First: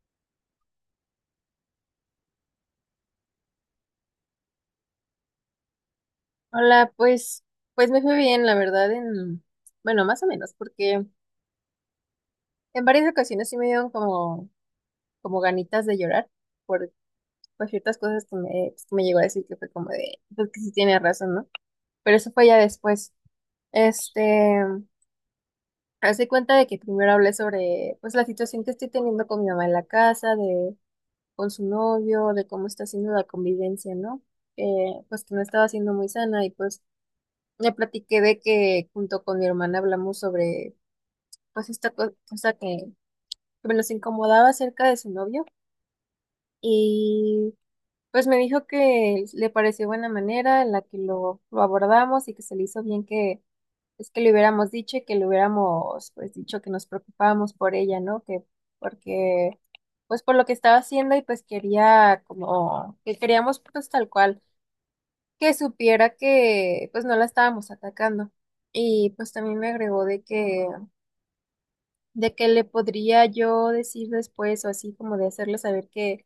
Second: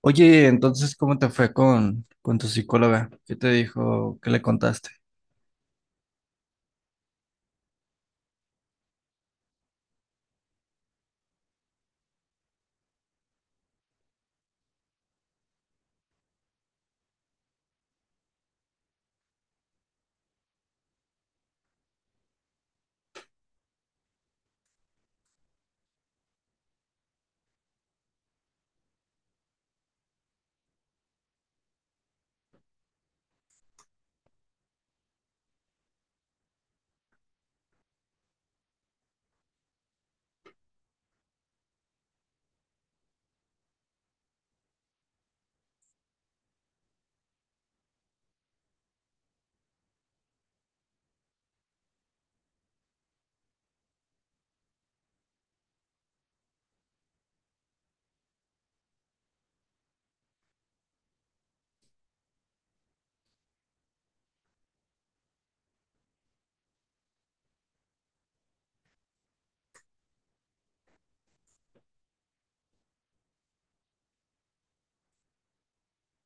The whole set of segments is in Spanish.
Oye, entonces, ¿cómo te fue con tu psicóloga? ¿Qué te dijo? ¿Qué le contaste? Hola, pues me fue bien, la verdad, bueno, más o menos, porque en varias ocasiones sí me dieron como ganitas de llorar por, por ciertas cosas pues, que me llegó a decir que fue como de, pues que sí tiene razón, ¿no? Pero eso fue ya después. Este, Hace cuenta de que primero hablé sobre, pues, la situación que estoy teniendo con mi mamá en la casa, con su novio, de cómo está haciendo la convivencia, ¿no? Pues que no estaba siendo muy sana y pues. Le platiqué de que junto con mi hermana hablamos sobre pues esta cosa que me los incomodaba acerca de su novio, y pues me dijo que le pareció buena manera en la que lo abordamos y que se le hizo bien que es que le hubiéramos dicho y que le hubiéramos pues dicho que nos preocupábamos por ella, ¿no? Que porque pues por lo que estaba haciendo y pues quería como que queríamos pues tal cual que supiera que pues no la estábamos atacando. Y pues también me agregó de que le podría yo decir después o así como de hacerle saber que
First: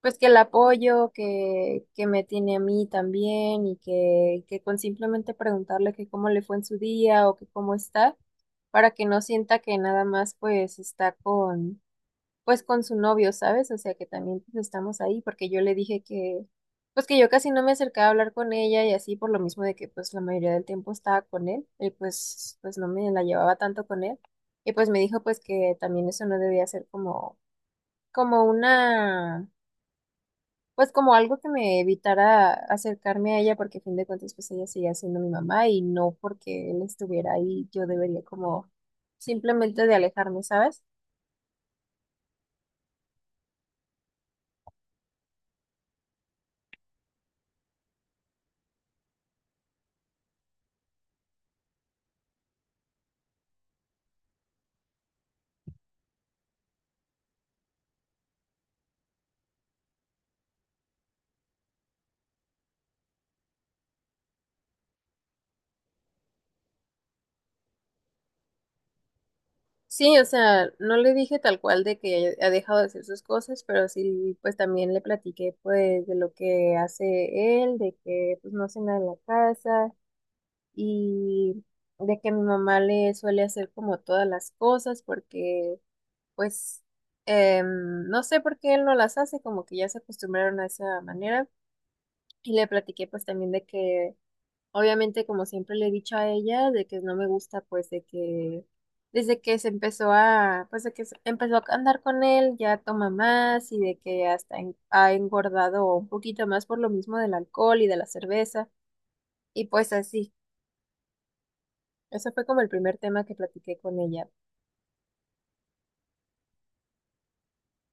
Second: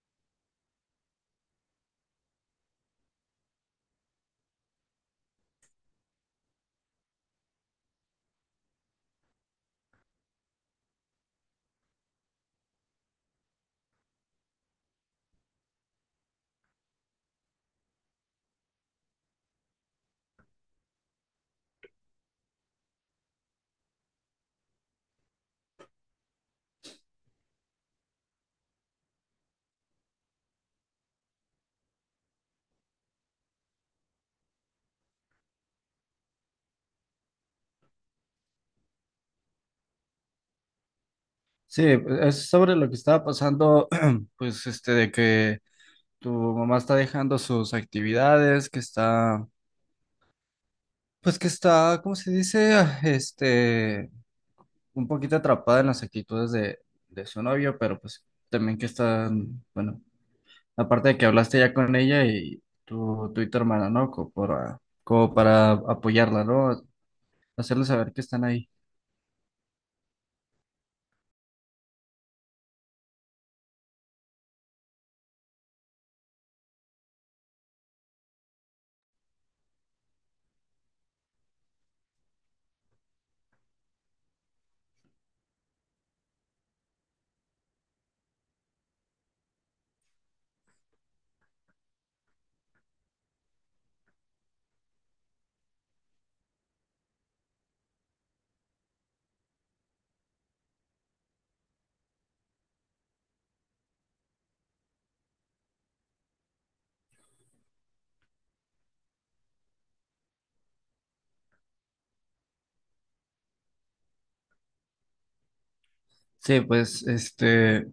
pues que el apoyo que me tiene a mí también y que con simplemente preguntarle que cómo le fue en su día o que cómo está para que no sienta que nada más pues está con pues con su novio, ¿sabes? O sea que también pues, estamos ahí porque yo le dije que, pues que yo casi no me acercaba a hablar con ella y así por lo mismo de que pues la mayoría del tiempo estaba con él pues, no me la llevaba tanto con él, y pues me dijo pues que también eso no debía ser como, como una, pues como algo que me evitara acercarme a ella porque a fin de cuentas pues ella seguía siendo mi mamá y no porque él estuviera ahí yo debería como simplemente de alejarme, ¿sabes? Sí, es sobre lo que estaba pasando, pues, este, de que tu mamá está dejando sus actividades, que está, pues, que está, ¿cómo se dice? Un poquito atrapada en las actitudes de su novio, pero pues también que está, bueno, aparte de que hablaste ya con ella y tu hermana, ¿no? Como para apoyarla, ¿no? Hacerle saber que están ahí. Sí, o sea, no le dije tal cual de que ha dejado de hacer sus cosas, pero sí, pues también le platiqué pues de lo que hace él, de que pues no hace nada en la casa y de que mi mamá le suele hacer como todas las cosas porque pues no sé por qué él no las hace, como que ya se acostumbraron a esa manera. Y le platiqué pues también de que obviamente, como siempre le he dicho a ella, de que no me gusta, pues de que desde que se empezó a, pues de que empezó a andar con él, ya toma más y de que hasta ha engordado un poquito más por lo mismo del alcohol y de la cerveza. Y pues así, eso fue como el primer tema que platiqué con ella. Sí, pues, este,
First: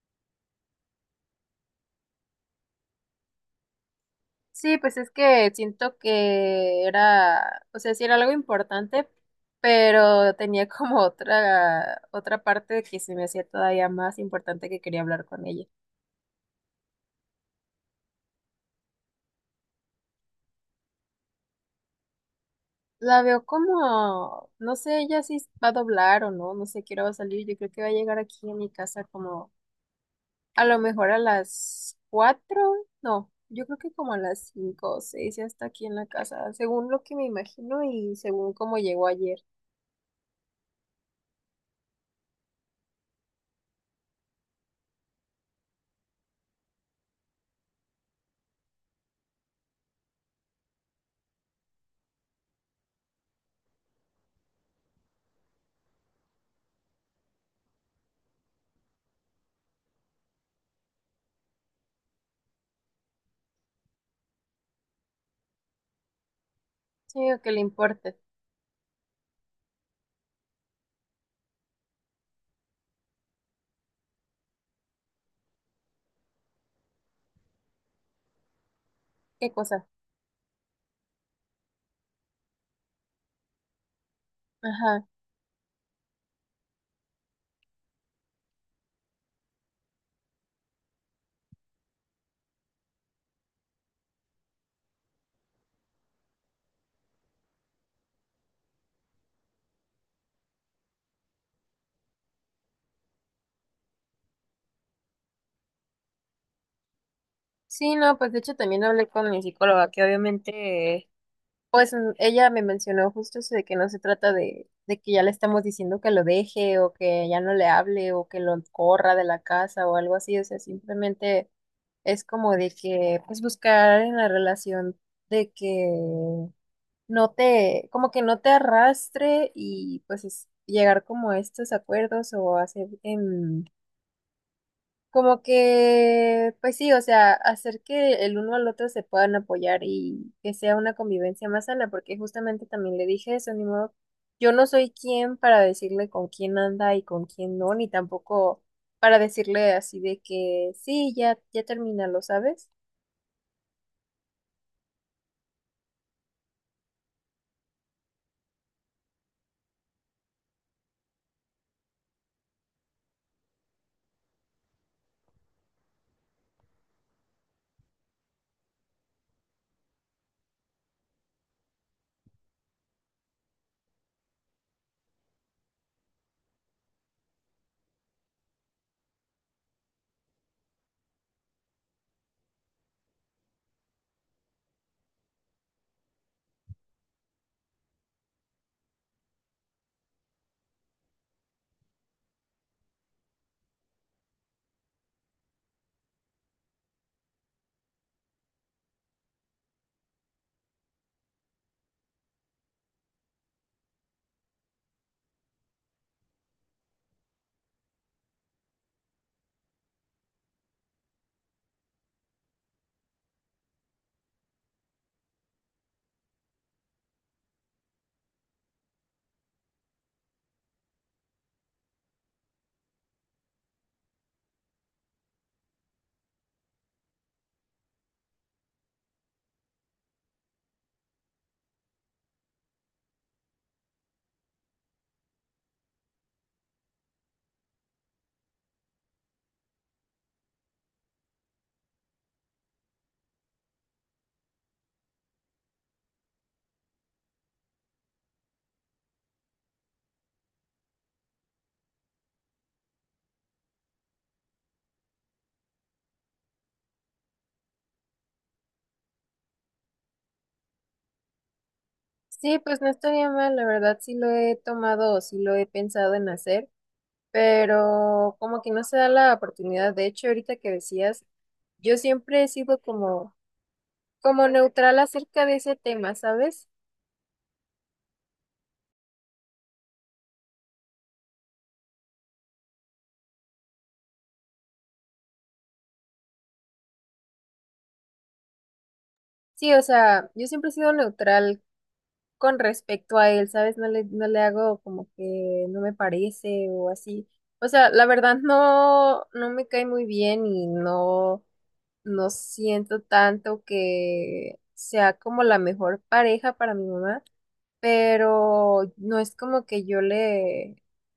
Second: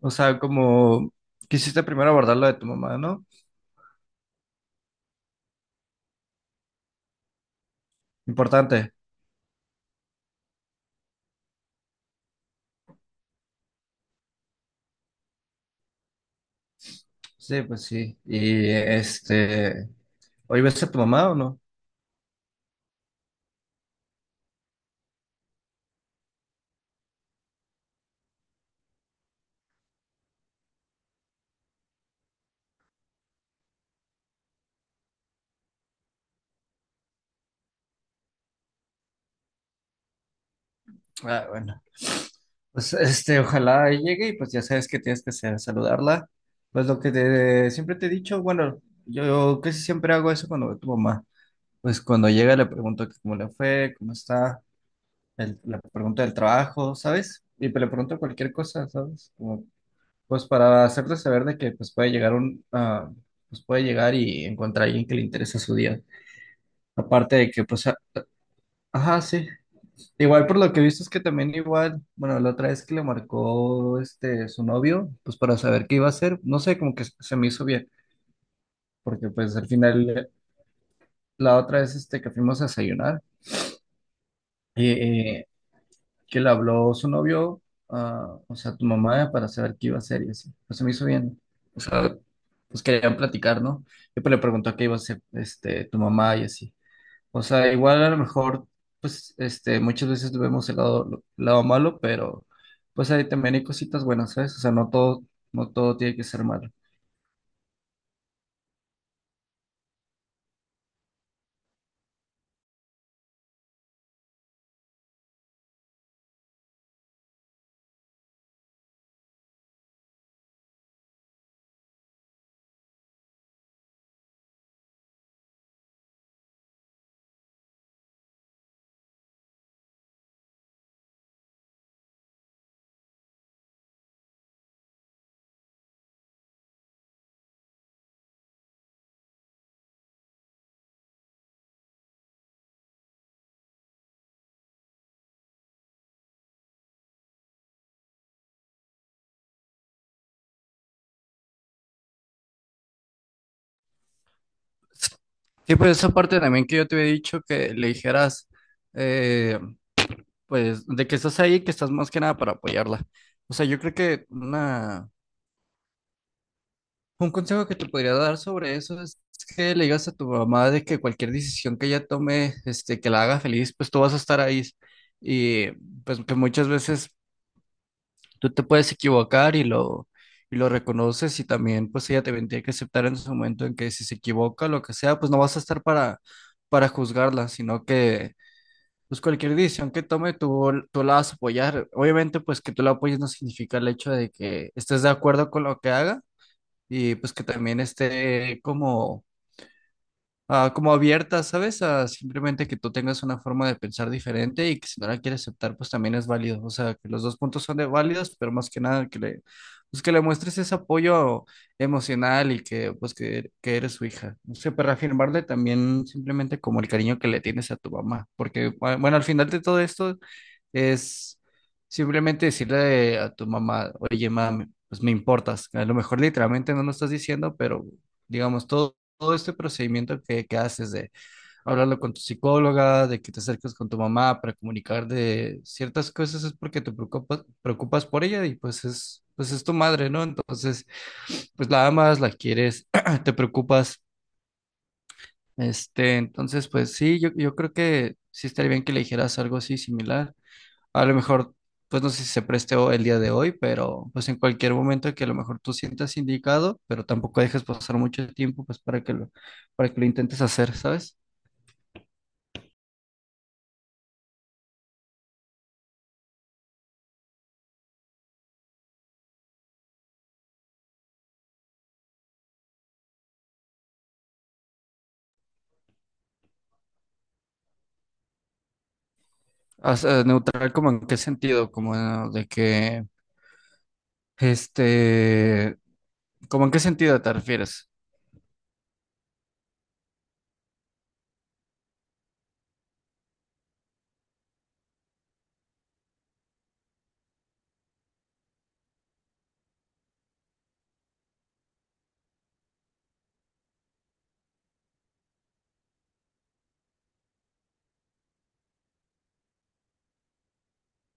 o sea, como quisiste primero abordar lo de tu mamá, ¿no? Sí, pues es que siento que era, o sea, sí era algo Importante. importante, pero tenía como otra parte que se me hacía todavía más importante que quería hablar con ella. Sí, pues sí. Y este, ¿hoy ves a tu mamá o no? La veo como, no sé ella si va a doblar o no, no sé qué hora va a salir, yo creo que va a llegar aquí a mi casa como a lo mejor a las 4, no, yo creo que como a las 5 o 6 ya está aquí en la casa, según lo que me imagino y según cómo llegó ayer. Ah, bueno. Pues este, ojalá llegue y pues ya sabes que tienes que hacer, saludarla. Pues lo que siempre te he dicho, bueno, yo casi siempre hago eso cuando veo a tu mamá. Pues cuando llega le pregunto que cómo le fue, cómo está, le pregunto del trabajo, ¿sabes? Y le pregunto cualquier cosa, ¿sabes? Como pues para hacerte saber de que pues puede llegar pues puede llegar y encontrar a alguien que le interesa su día. Sí, Aparte o de que le que pues importe, ajá, sí. Igual por lo que he visto es que también igual, bueno, la otra vez que le marcó este su novio, pues para saber qué iba a hacer, no sé, como que se me hizo bien, porque qué pues al cosa. final la otra vez este que fuimos a desayunar y Ajá. Que le habló su novio, ah, o sea, tu mamá para saber qué iba a hacer y así. Pues se me hizo bien. O sea, pues querían platicar, ¿no? Y pues le preguntó qué iba a hacer este, tu mamá y así. O sea, igual a lo mejor, pues, este, muchas veces vemos el lado, lado malo, pero pues ahí también hay cositas buenas, ¿sabes? No todo tiene que ser malo. Sí, no, pues de hecho también hablé con mi psicóloga, que obviamente, pues, ella me mencionó justo eso de que no se trata de que ya le estamos diciendo que lo deje o que ya no le hable o que lo corra de la casa o algo así, o sea, simplemente es como de que pues buscar en la relación de que como que no te arrastre y pues es llegar como a estos acuerdos o hacer como que, pues sí, o sea, hacer que el uno al otro se puedan apoyar y que sea una convivencia más sana, porque justamente también le dije eso, ni modo, yo no soy quien para decirle con quién anda y con quién no, ni tampoco para decirle así de que sí, ya, ya termínalo, ¿sabes? Sí, pues esa parte también que yo te había dicho que le dijeras, eh, pues, de que estás ahí, que estás más que nada para apoyarla. O sea, yo creo que una, un consejo que te podría dar sobre eso es que le digas a tu mamá de que cualquier decisión que ella tome, este, que la haga feliz, pues tú vas a estar ahí. Y pues que muchas veces tú te puedes equivocar y lo reconoces y también pues ella te tendría que aceptar en su momento en que si se equivoca, lo que sea, pues no vas a estar para juzgarla, sino que pues cualquier decisión que tome tú la vas a apoyar. Obviamente pues que tú la apoyes no significa el hecho de que estés de acuerdo con lo que haga y pues que también esté como, como abierta, ¿sabes? A simplemente que tú tengas una forma de pensar diferente y que si no la quieres aceptar, pues también es válido. O sea, que los dos puntos son de válidos, pero más que nada pues que le muestres ese apoyo emocional y que pues que eres su hija. No sé, para reafirmarle también simplemente como el cariño que le tienes a tu mamá, porque bueno, al final de todo esto es simplemente decirle a tu mamá, oye, mamá, pues me importas. A lo mejor literalmente no lo estás diciendo, pero digamos, todo este procedimiento que haces de hablarlo con tu psicóloga, de que te acerques con tu mamá para comunicar de ciertas cosas, es porque te preocupas, preocupas por ella y pues pues es tu madre, ¿no? Entonces, pues la amas, la quieres, te preocupas. Este, entonces, pues sí, yo creo que sí estaría bien que le dijeras algo así similar. A lo mejor, pues no sé si se preste el día de hoy, pero pues en cualquier momento que a lo mejor tú sientas indicado, pero tampoco dejes pasar mucho tiempo, pues para que lo intentes hacer, ¿sabes? Sí, pues no estaría mal, la verdad sí lo he tomado o sí lo he pensado en hacer, pero como que no se da la oportunidad. De hecho, ahorita que decías, yo siempre he sido como neutral acerca de ese tema, ¿sabes? O sea, neutral, ¿como en qué sentido? Como este, como en qué sentido te refieres. Sí, o sea, yo siempre he sido neutral con respecto a él, ¿sabes? No le hago como que no me parece o así. O sea, la verdad no me cae muy bien y no siento tanto que sea como la mejor pareja para mi mamá. Pero no es como que yo le,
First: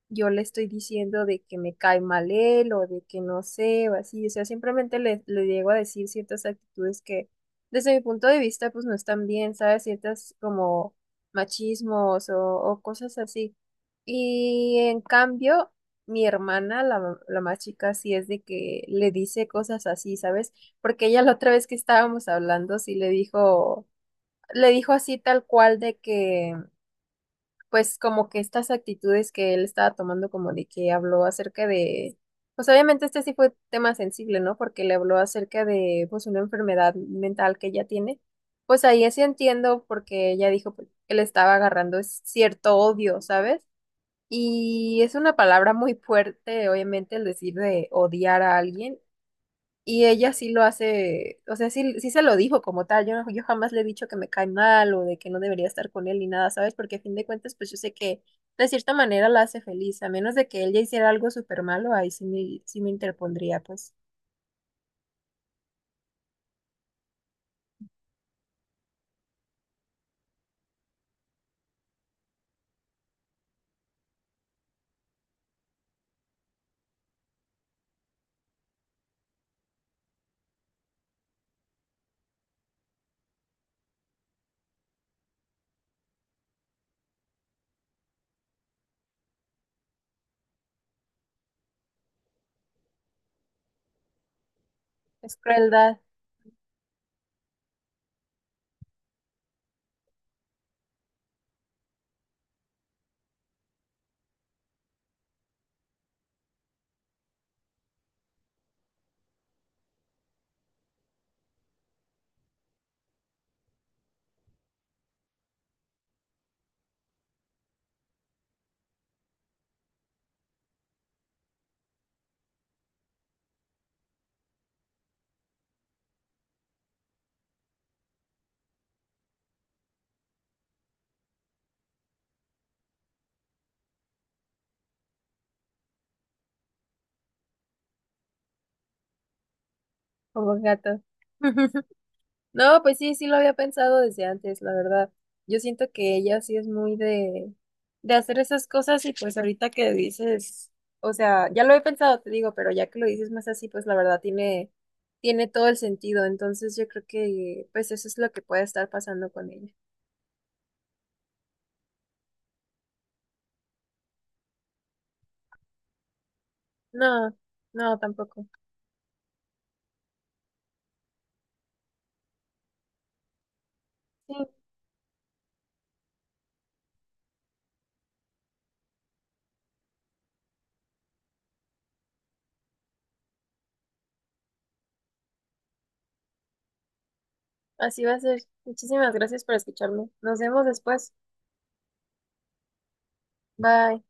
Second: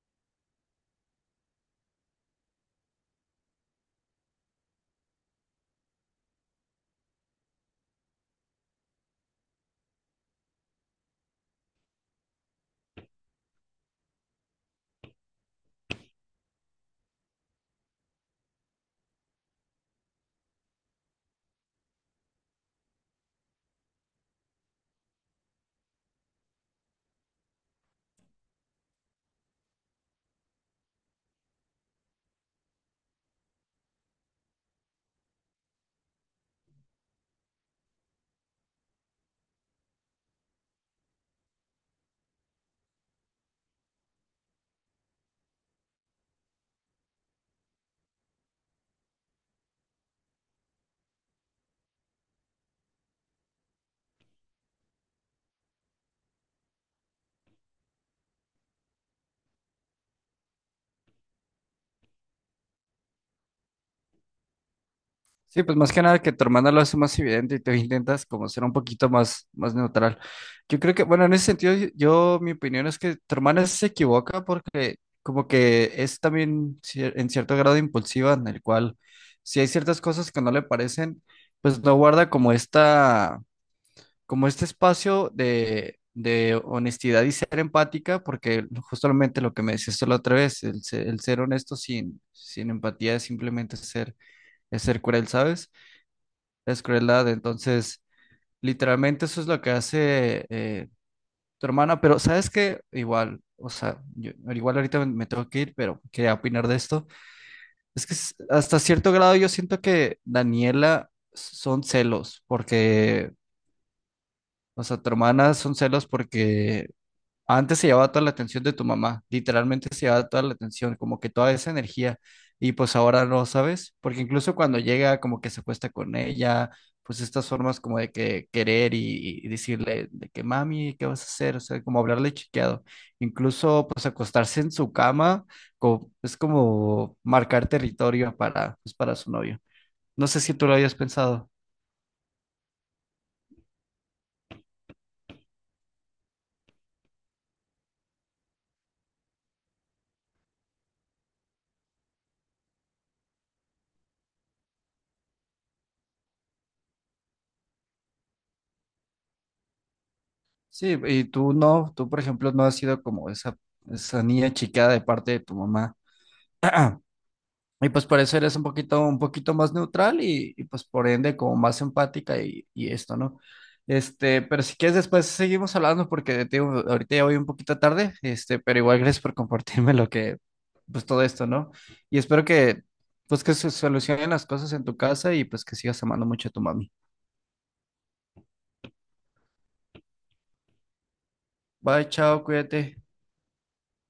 yo le estoy diciendo de que me cae mal él o de que no sé o así, o sea, simplemente le llego a decir ciertas actitudes que desde mi punto de vista pues no están bien, ¿sabes? Ciertas como machismos o cosas así. Y en cambio, mi hermana, la más chica, sí es de que le dice cosas así, ¿sabes? Porque ella la otra vez que estábamos hablando, sí le dijo así tal cual de que pues como que estas actitudes que él estaba tomando, como de que habló acerca de, pues obviamente este sí fue tema sensible, ¿no? Porque le habló acerca de pues una enfermedad mental que ella tiene. Pues ahí sí entiendo porque ella dijo pues, que le estaba agarrando cierto odio, ¿sabes? Y es una palabra muy fuerte, obviamente, el decir de odiar a alguien, y ella sí lo hace, o sea, sí, sí se lo dijo como tal. Yo jamás le he dicho que me cae mal o de que no debería estar con él ni nada, ¿sabes? Porque a fin de cuentas, pues yo sé que de cierta manera la hace feliz, a menos de que ella hiciera algo súper malo, ahí sí me interpondría, pues. Sí, pues más que nada que tu hermana lo hace más evidente y tú intentas como ser un poquito más, más neutral. Yo creo que, bueno, en ese sentido, mi opinión es que tu hermana sí se equivoca porque como que es también en cierto grado impulsiva, en el cual si hay ciertas cosas que no le parecen, pues no guarda como esta, como este espacio de honestidad y ser empática, porque justamente lo que me decías tú la otra vez, el ser honesto sin empatía es simplemente ser, es ser cruel, Es ¿sabes? crueldad. Es crueldad. Entonces, literalmente eso es lo que hace tu hermana, pero ¿sabes qué? Igual, o sea, yo, igual ahorita me tengo que ir, pero quería opinar de esto. Es que hasta cierto grado yo siento que Daniela son celos, porque, o sea, tu hermana son celos porque antes se llevaba toda la atención de tu mamá, literalmente se llevaba toda la atención, como que toda esa energía, y pues ahora no, ¿sabes? Porque incluso cuando llega, como que se acuesta con ella, pues estas formas como de que querer y decirle de que mami, ¿qué vas a hacer? O sea, como hablarle chiqueado. Incluso pues acostarse en su cama, es como marcar territorio para, pues, para su novio. No sé Como si un tú lo habías gato. pensado. No, pues sí, sí lo había pensado desde antes, la verdad. Yo siento que ella sí es muy de hacer esas cosas y pues ahorita que dices, o sea, ya lo he pensado, te digo, pero ya que lo dices más así, pues la verdad tiene todo el sentido. Entonces yo creo que pues eso es lo que puede estar pasando con ella. Sí, tú por ejemplo no has sido como esa niña chiqueada de parte de tu mamá. No, Y no, pues por eso tampoco. eres un poquito más neutral pues por ende como más empática y esto, ¿no? Sí, Este, pero si quieres después seguimos hablando porque te digo, ahorita ya voy un poquito tarde, este, pero igual gracias por compartirme lo que, pues todo esto, ¿no? Y espero que, pues que se solucionen las cosas en tu casa y pues que sigas amando mucho a tu mami. así va a ser. Muchísimas gracias por escucharme. Nos vemos después. Bye, chao, cuídate. Bye.